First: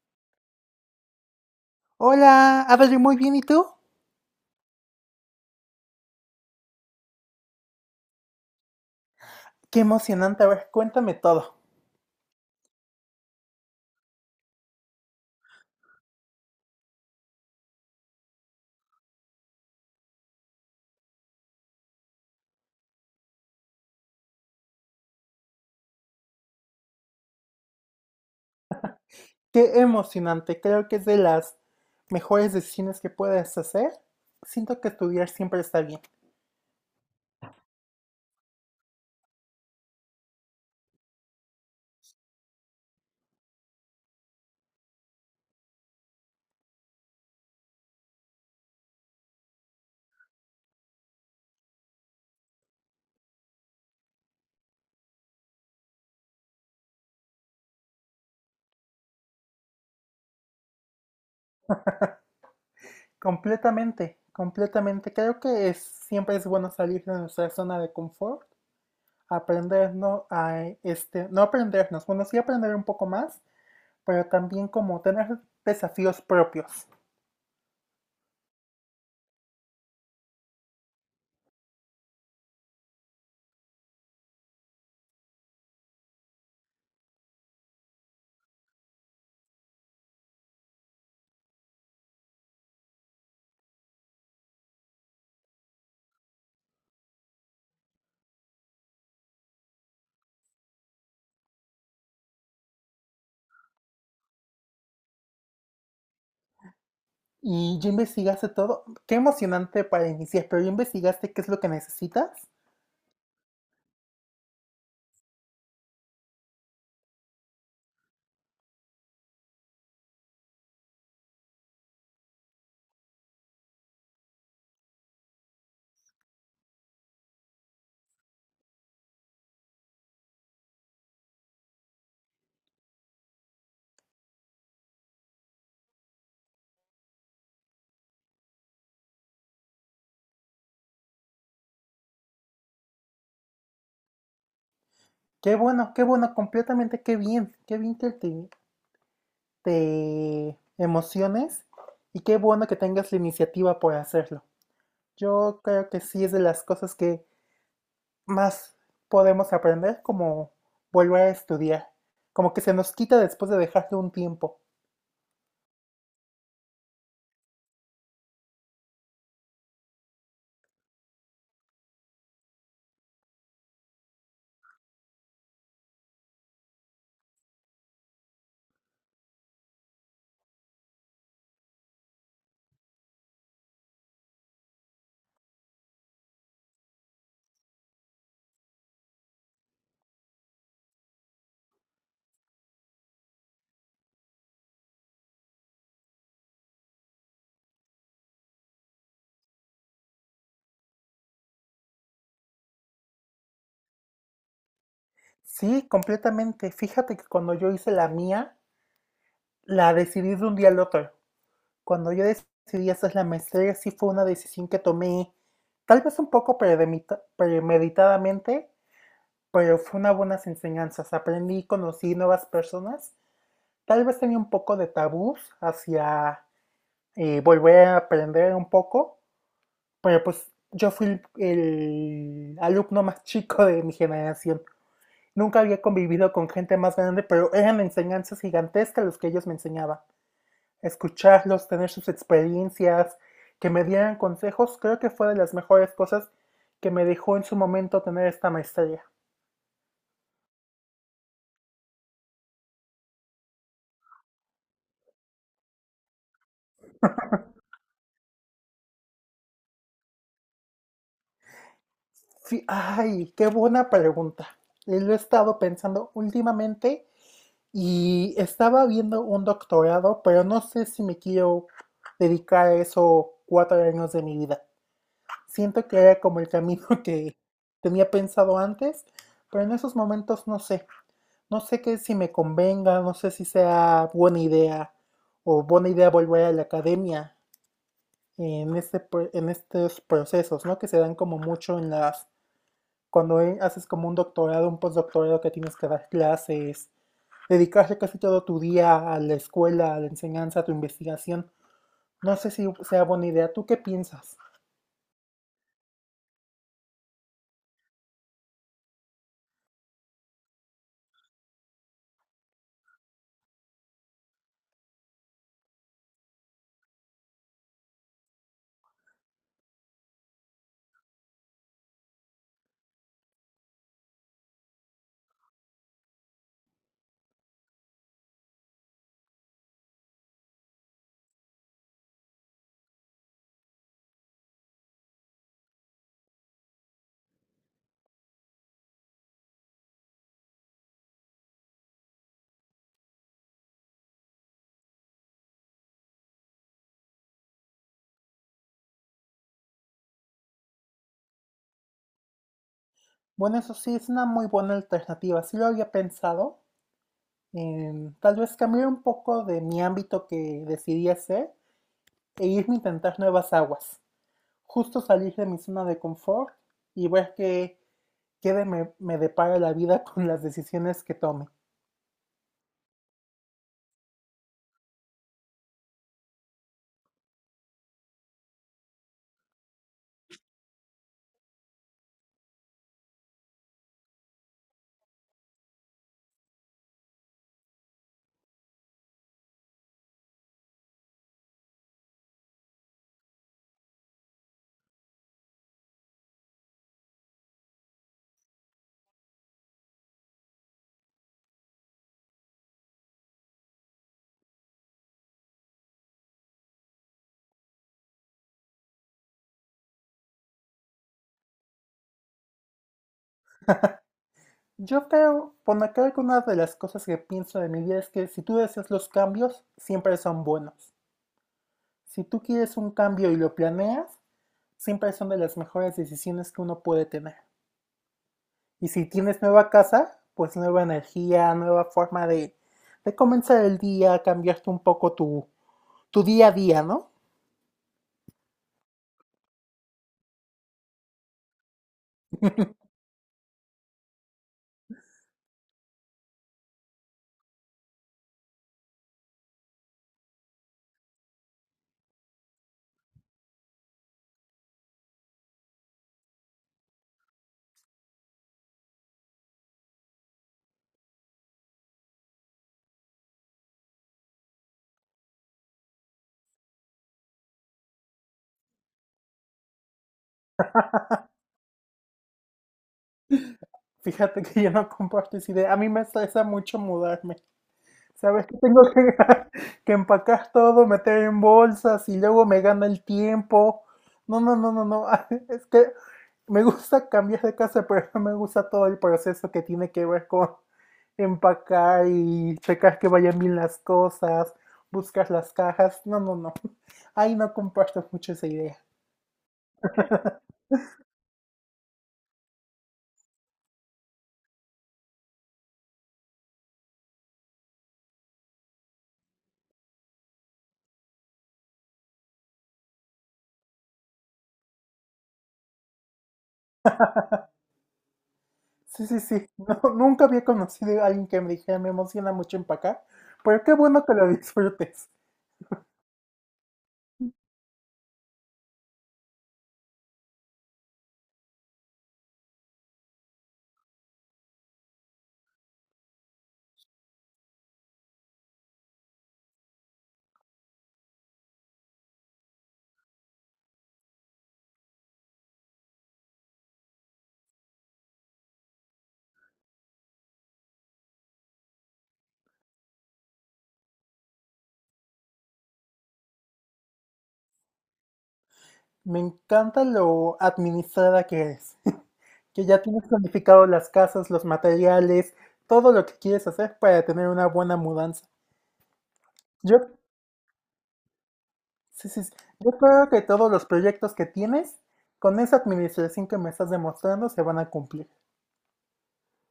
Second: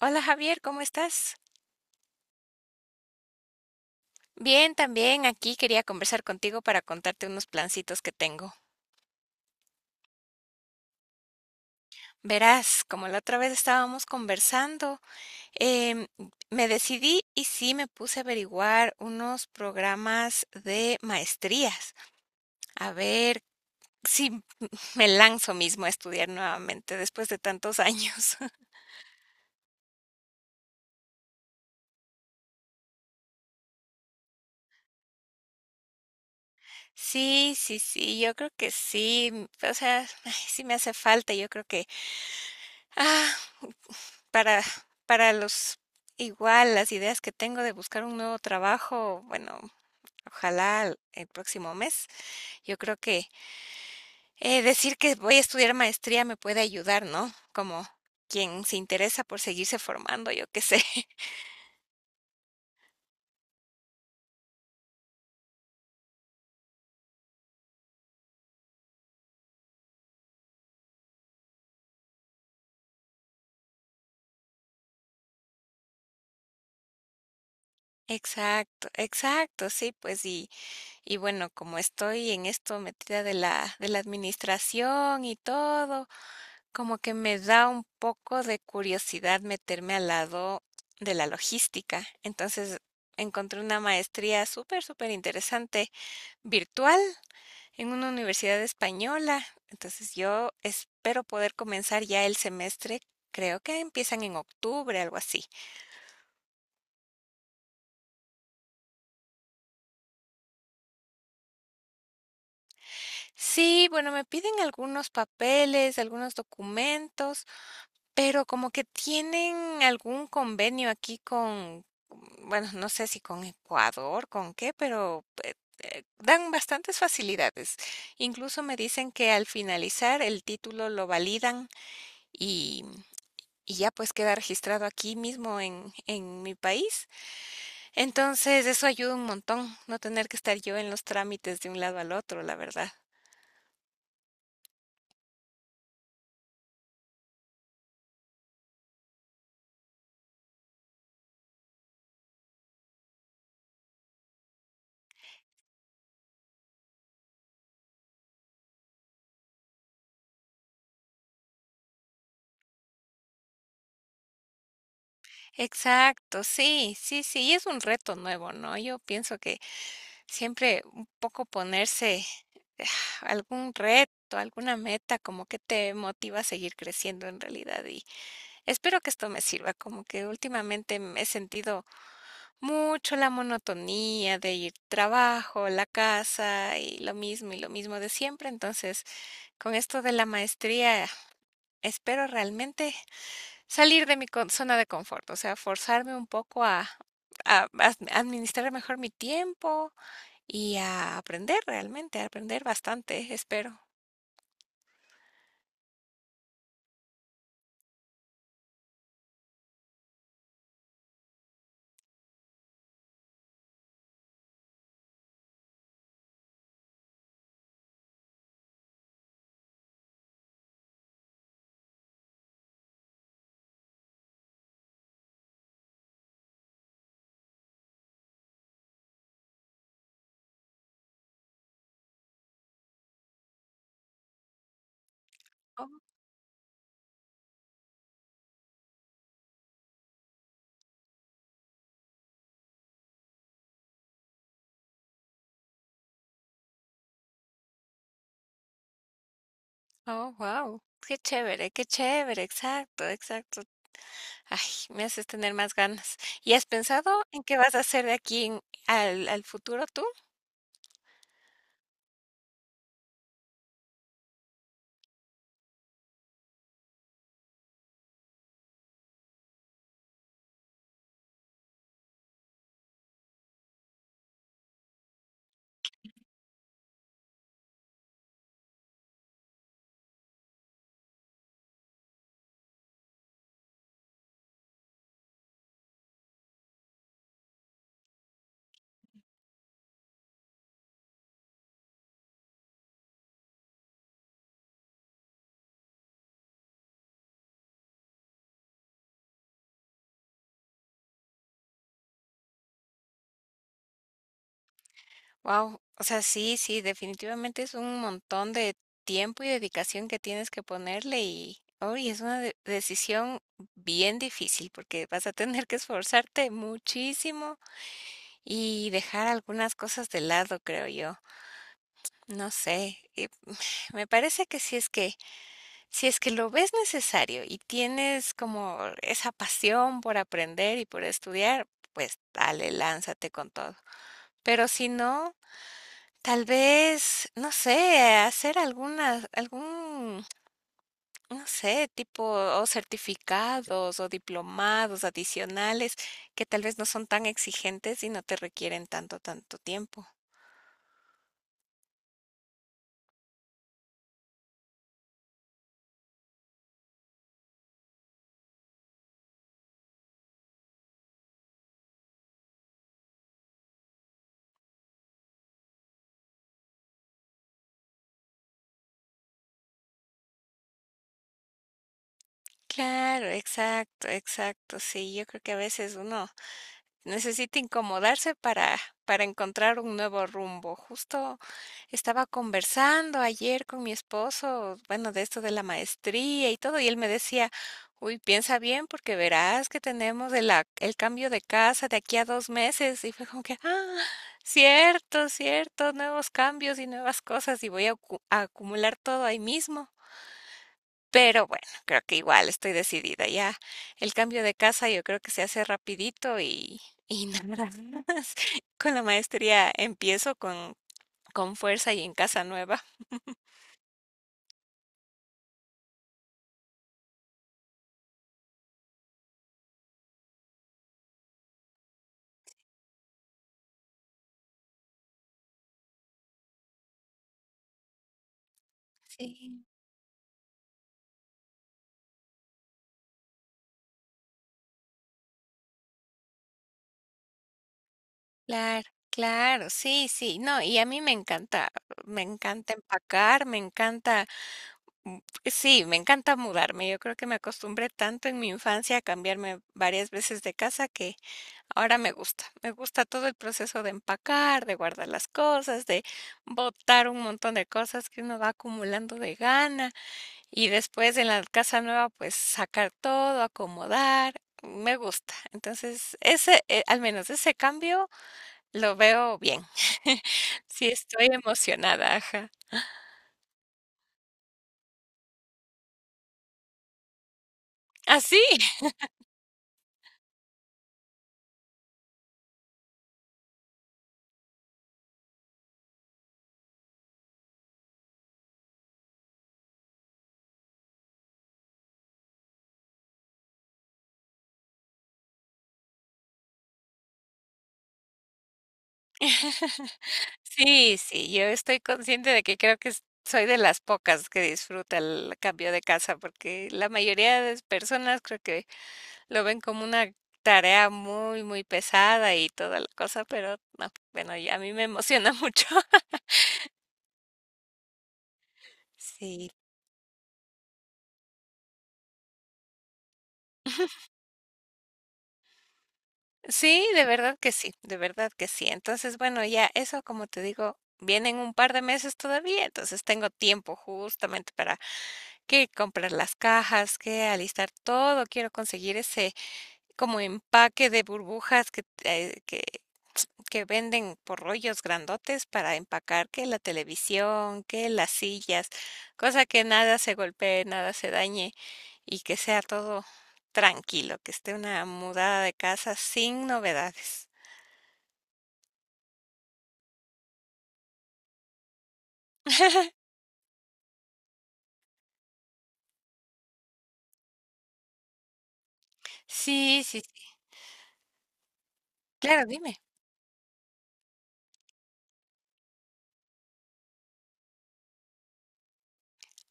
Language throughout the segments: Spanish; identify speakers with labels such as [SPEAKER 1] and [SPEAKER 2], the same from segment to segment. [SPEAKER 1] Hola Javier, ¿cómo estás?
[SPEAKER 2] Hola, Adri, muy bien, ¿y tú?
[SPEAKER 1] Bien, también aquí quería conversar contigo para contarte unos plancitos que tengo.
[SPEAKER 2] Qué emocionante, a ver, cuéntame todo.
[SPEAKER 1] Verás, como la otra vez estábamos conversando, em, me decidí y sí me puse a averiguar unos programas de maestrías, a ver si me lanzo mismo a estudiar nuevamente después de tantos años.
[SPEAKER 2] Qué emocionante, creo que es de las mejores decisiones que puedes hacer. Siento que estudiar siempre está bien.
[SPEAKER 1] Sí, sí, sí, yo creo que sí, o sea, ay, sí me hace falta, yo creo que... Ah, Para para los igual las ideas que tengo de buscar un nuevo trabajo, bueno, ojalá el próximo mes. Yo creo que decir que voy a estudiar maestría me puede ayudar, ¿no? Como quien se interesa por seguirse formando, yo qué sé.
[SPEAKER 2] Completamente, completamente. Creo que es, siempre es bueno salir de nuestra zona de confort, aprendernos a, no aprendernos, bueno, sí aprender un poco más, pero también como tener desafíos propios.
[SPEAKER 1] Exacto, exacto, sí, pues, y bueno, como estoy en esto metida de la administración y todo, como que me da un poco de curiosidad meterme al lado de la logística. Entonces, encontré una maestría súper, súper interesante, virtual, en una universidad española. Entonces, yo espero poder comenzar ya el semestre. Creo que empiezan en octubre, algo así.
[SPEAKER 2] Y ya investigaste todo. Qué emocionante para iniciar, pero ya investigaste qué es lo que necesitas.
[SPEAKER 1] Sí, bueno, me piden algunos papeles, algunos documentos. Pero como que tienen algún convenio aquí con, bueno, no sé si con Ecuador, con qué, pero dan bastantes facilidades. Incluso me dicen que al finalizar el título lo validan y, y ya pues queda registrado aquí mismo en mi país. Entonces eso ayuda un montón, no tener que estar yo en los trámites de un lado al otro, la verdad.
[SPEAKER 2] Qué bueno, completamente, qué bien, qué bien que te emociones y qué bueno que tengas la iniciativa por hacerlo. Yo creo que sí es de las cosas que más podemos aprender, como volver a estudiar, como que se nos quita después de dejarlo un tiempo.
[SPEAKER 1] Exacto, sí, sí, sí, y es un reto nuevo, ¿no? Yo pienso que siempre un poco ponerse eh, algún reto, alguna meta, como que te motiva a seguir creciendo en realidad. Y espero que esto me sirva, como que últimamente me he sentido mucho la monotonía de ir trabajo, la casa y lo mismo de siempre. Entonces, con esto de la maestría, espero realmente salir de mi zona de confort, o sea, forzarme un poco a... a administrar mejor mi tiempo, y a aprender realmente, a aprender bastante, espero.
[SPEAKER 2] Sí, completamente. Fíjate que cuando yo hice la mía, la decidí de un día al otro. Cuando yo decidí hacer la maestría, sí fue una decisión que tomé, tal vez un poco premeditadamente, pero fue una buenas enseñanzas. Aprendí, conocí nuevas personas. Tal vez tenía un poco de tabús hacia volver a aprender un poco, pero pues yo fui el alumno más chico de mi generación. Nunca había
[SPEAKER 1] Oh,
[SPEAKER 2] convivido con gente más grande, pero eran enseñanzas gigantescas los que ellos me enseñaban. Escucharlos, tener sus experiencias, que me dieran consejos, creo que fue de las mejores cosas que me dejó en su momento tener esta maestría.
[SPEAKER 1] oh, wow. Qué chévere, exacto, exacto. Ay, me haces tener más ganas. ¿Y has pensado en qué vas a hacer de aquí al, al futuro tú?
[SPEAKER 2] Sí, ay, qué buena pregunta. Lo he estado pensando últimamente y estaba viendo un doctorado, pero no sé si me quiero dedicar a eso cuatro años de mi vida. Siento que era como el camino que tenía pensado antes, pero en esos momentos no sé. No sé qué si me convenga, no sé si sea buena idea o buena idea volver a la academia en en estos procesos, ¿no? Que se dan como mucho en las cuando haces como un doctorado, un postdoctorado que tienes que dar clases, dedicarse casi todo tu día a la escuela, a la enseñanza, a tu investigación. No sé si sea buena idea. ¿Tú qué piensas?
[SPEAKER 1] Wow, o sea, sí, sí, definitivamente es un montón de tiempo y dedicación que tienes que ponerle y hoy es una decisión bien difícil porque vas a tener que esforzarte muchísimo y dejar algunas cosas de lado, creo yo. No sé, y me parece que si es que lo ves necesario y tienes como esa pasión por aprender y por estudiar, pues dale, lánzate con todo. Pero si no, tal vez, no sé, hacer algunas algún, no sé, tipo, o certificados o diplomados adicionales que tal vez no son tan exigentes y no te requieren tanto, tanto tiempo.
[SPEAKER 2] Bueno, eso sí, es una muy buena alternativa. Sí lo había pensado. Tal vez cambiar un poco de mi ámbito que decidí hacer e irme a intentar nuevas aguas. Justo salir de mi zona de confort y ver qué, me depara la vida con las decisiones que tome.
[SPEAKER 1] Claro, exacto, exacto. Sí, yo creo que a veces uno necesita incomodarse para encontrar un nuevo rumbo. Justo estaba conversando ayer con mi esposo, bueno, de esto de la maestría y todo, y él me decía, uy, piensa bien porque verás que tenemos el cambio de casa de aquí a dos meses. Y fue como que, ah, cierto, cierto, nuevos cambios y nuevas cosas y voy a acumular todo ahí mismo. Pero bueno, creo que igual estoy decidida ya. El cambio de casa yo creo que se hace rapidito y nada más. Con la maestría empiezo con fuerza y en casa nueva.
[SPEAKER 2] Yo creo, por lo que algunas de las cosas que pienso de mi vida es que si tú deseas los cambios, siempre son buenos. Si tú quieres un cambio y lo planeas, siempre son de las mejores decisiones que uno puede tener. Y si tienes
[SPEAKER 1] Sí,
[SPEAKER 2] nueva casa, pues nueva energía, nueva forma de comenzar el día, cambiarte un poco tu día a día, ¿no?
[SPEAKER 1] claro, claro, sí, sí. No, y a mí me encanta empacar, me encanta, mm, sí, me encanta mudarme. Yo creo que me acostumbré tanto en mi infancia a cambiarme varias veces de casa que ahora me gusta todo el proceso de empacar, de guardar las cosas, de botar un montón de cosas que uno va acumulando de gana y después en la casa nueva pues sacar todo, acomodar, me gusta. Entonces, ese, al menos ese cambio lo veo bien. Sí, estoy emocionada, ajá.
[SPEAKER 2] Fíjate que yo no comparto esa idea. A mí me estresa mucho mudarme.
[SPEAKER 1] ¿Ah, sí?
[SPEAKER 2] ¿Sabes que que empacar todo, meter en bolsas y luego me gana el tiempo? No, no, no, no, no. Es que me gusta cambiar de casa, pero no me gusta todo el proceso que tiene que ver con empacar y checar que vayan bien las cosas, buscar las cajas. No, no, no. Ahí no comparto mucho esa idea.
[SPEAKER 1] Sí, sí, yo estoy consciente de que creo que soy de las pocas que disfruta el cambio de casa, porque la mayoría de las personas creo que lo ven como una tarea muy, muy pesada y toda la cosa, pero no, bueno, y a mí me emociona mucho.
[SPEAKER 2] Sí, sí, sí.
[SPEAKER 1] Sí.
[SPEAKER 2] No, nunca había conocido a alguien que me dijera, me emociona mucho empacar, pero qué bueno que lo disfrutes.
[SPEAKER 1] Sí, de verdad que sí, de verdad que sí. Entonces, bueno, ya eso, como te digo, vienen un par de meses todavía, entonces tengo tiempo justamente para que comprar las cajas, que alistar todo. Quiero conseguir ese como empaque de burbujas que que venden por rollos grandotes para empacar que la televisión, que las sillas, cosa que nada se golpee, nada se dañe y que sea todo tranquilo, que esté una mudada de casa sin novedades.
[SPEAKER 2] Me encanta lo administrada que eres, que ya tienes planificado las casas, los materiales, todo lo que quieres hacer para tener una buena mudanza. Yo,
[SPEAKER 1] Sí, sí, sí,
[SPEAKER 2] sí, sí, sí,
[SPEAKER 1] claro,
[SPEAKER 2] yo
[SPEAKER 1] dime.
[SPEAKER 2] creo que todos los proyectos que tienes, con esa administración que me estás demostrando, se van a cumplir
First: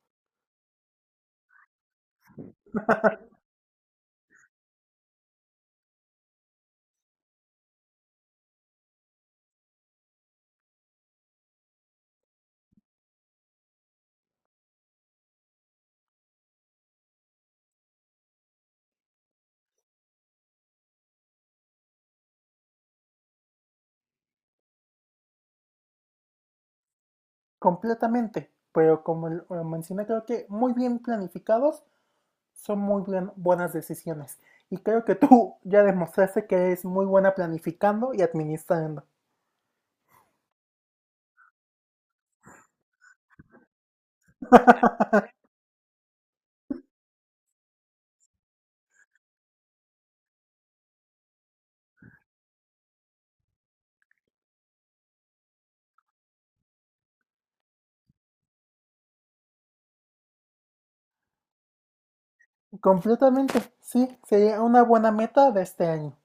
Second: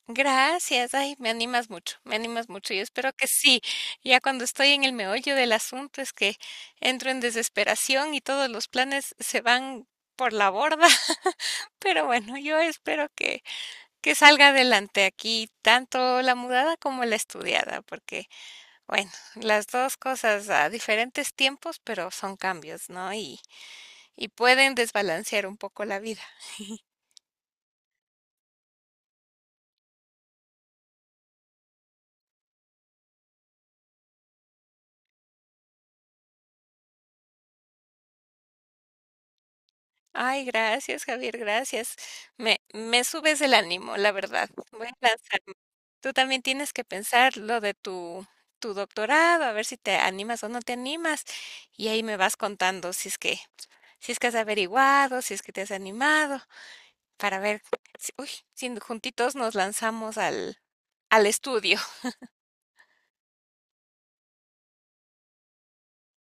[SPEAKER 1] Gracias, ay, me animas mucho, me animas mucho. Yo espero que sí. Ya cuando estoy en el meollo del asunto es que entro en desesperación y todos los planes se van por la borda. Pero bueno, yo espero que salga adelante aquí tanto la mudada como la estudiada, porque bueno, las dos cosas a diferentes tiempos, pero son cambios, ¿no? Y pueden desbalancear un poco la vida.
[SPEAKER 2] completamente. Pero como lo mencioné, creo que muy bien planificados son buenas decisiones. Y creo que tú ya demostraste que eres muy buena planificando y administrando.
[SPEAKER 1] Ay, gracias, Javier, gracias. Me subes el ánimo, la verdad. Voy a lanzarme. Tú también tienes que pensar lo de tu doctorado, a ver si te animas o no te animas. Y ahí me vas contando si es que has averiguado, si es que te has animado, para ver si, uy, si juntitos nos lanzamos al, al estudio.
[SPEAKER 2] Completamente, sí, sería una buena meta de este año.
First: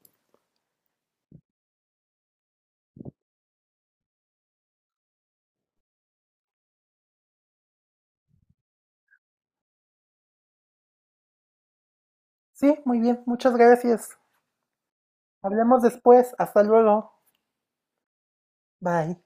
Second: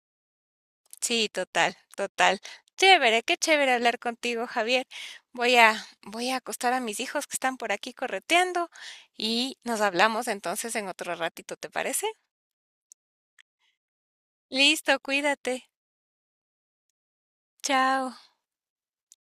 [SPEAKER 1] Sí, total, total. Chévere, qué chévere hablar contigo, Javier. Voy a, voy a acostar a mis hijos que están por aquí correteando y nos hablamos entonces en otro ratito, ¿te parece?
[SPEAKER 2] Sí, muy bien, muchas gracias.
[SPEAKER 1] Listo, cuídate.
[SPEAKER 2] Hablemos después. Hasta luego.
[SPEAKER 1] Chao.
[SPEAKER 2] Bye.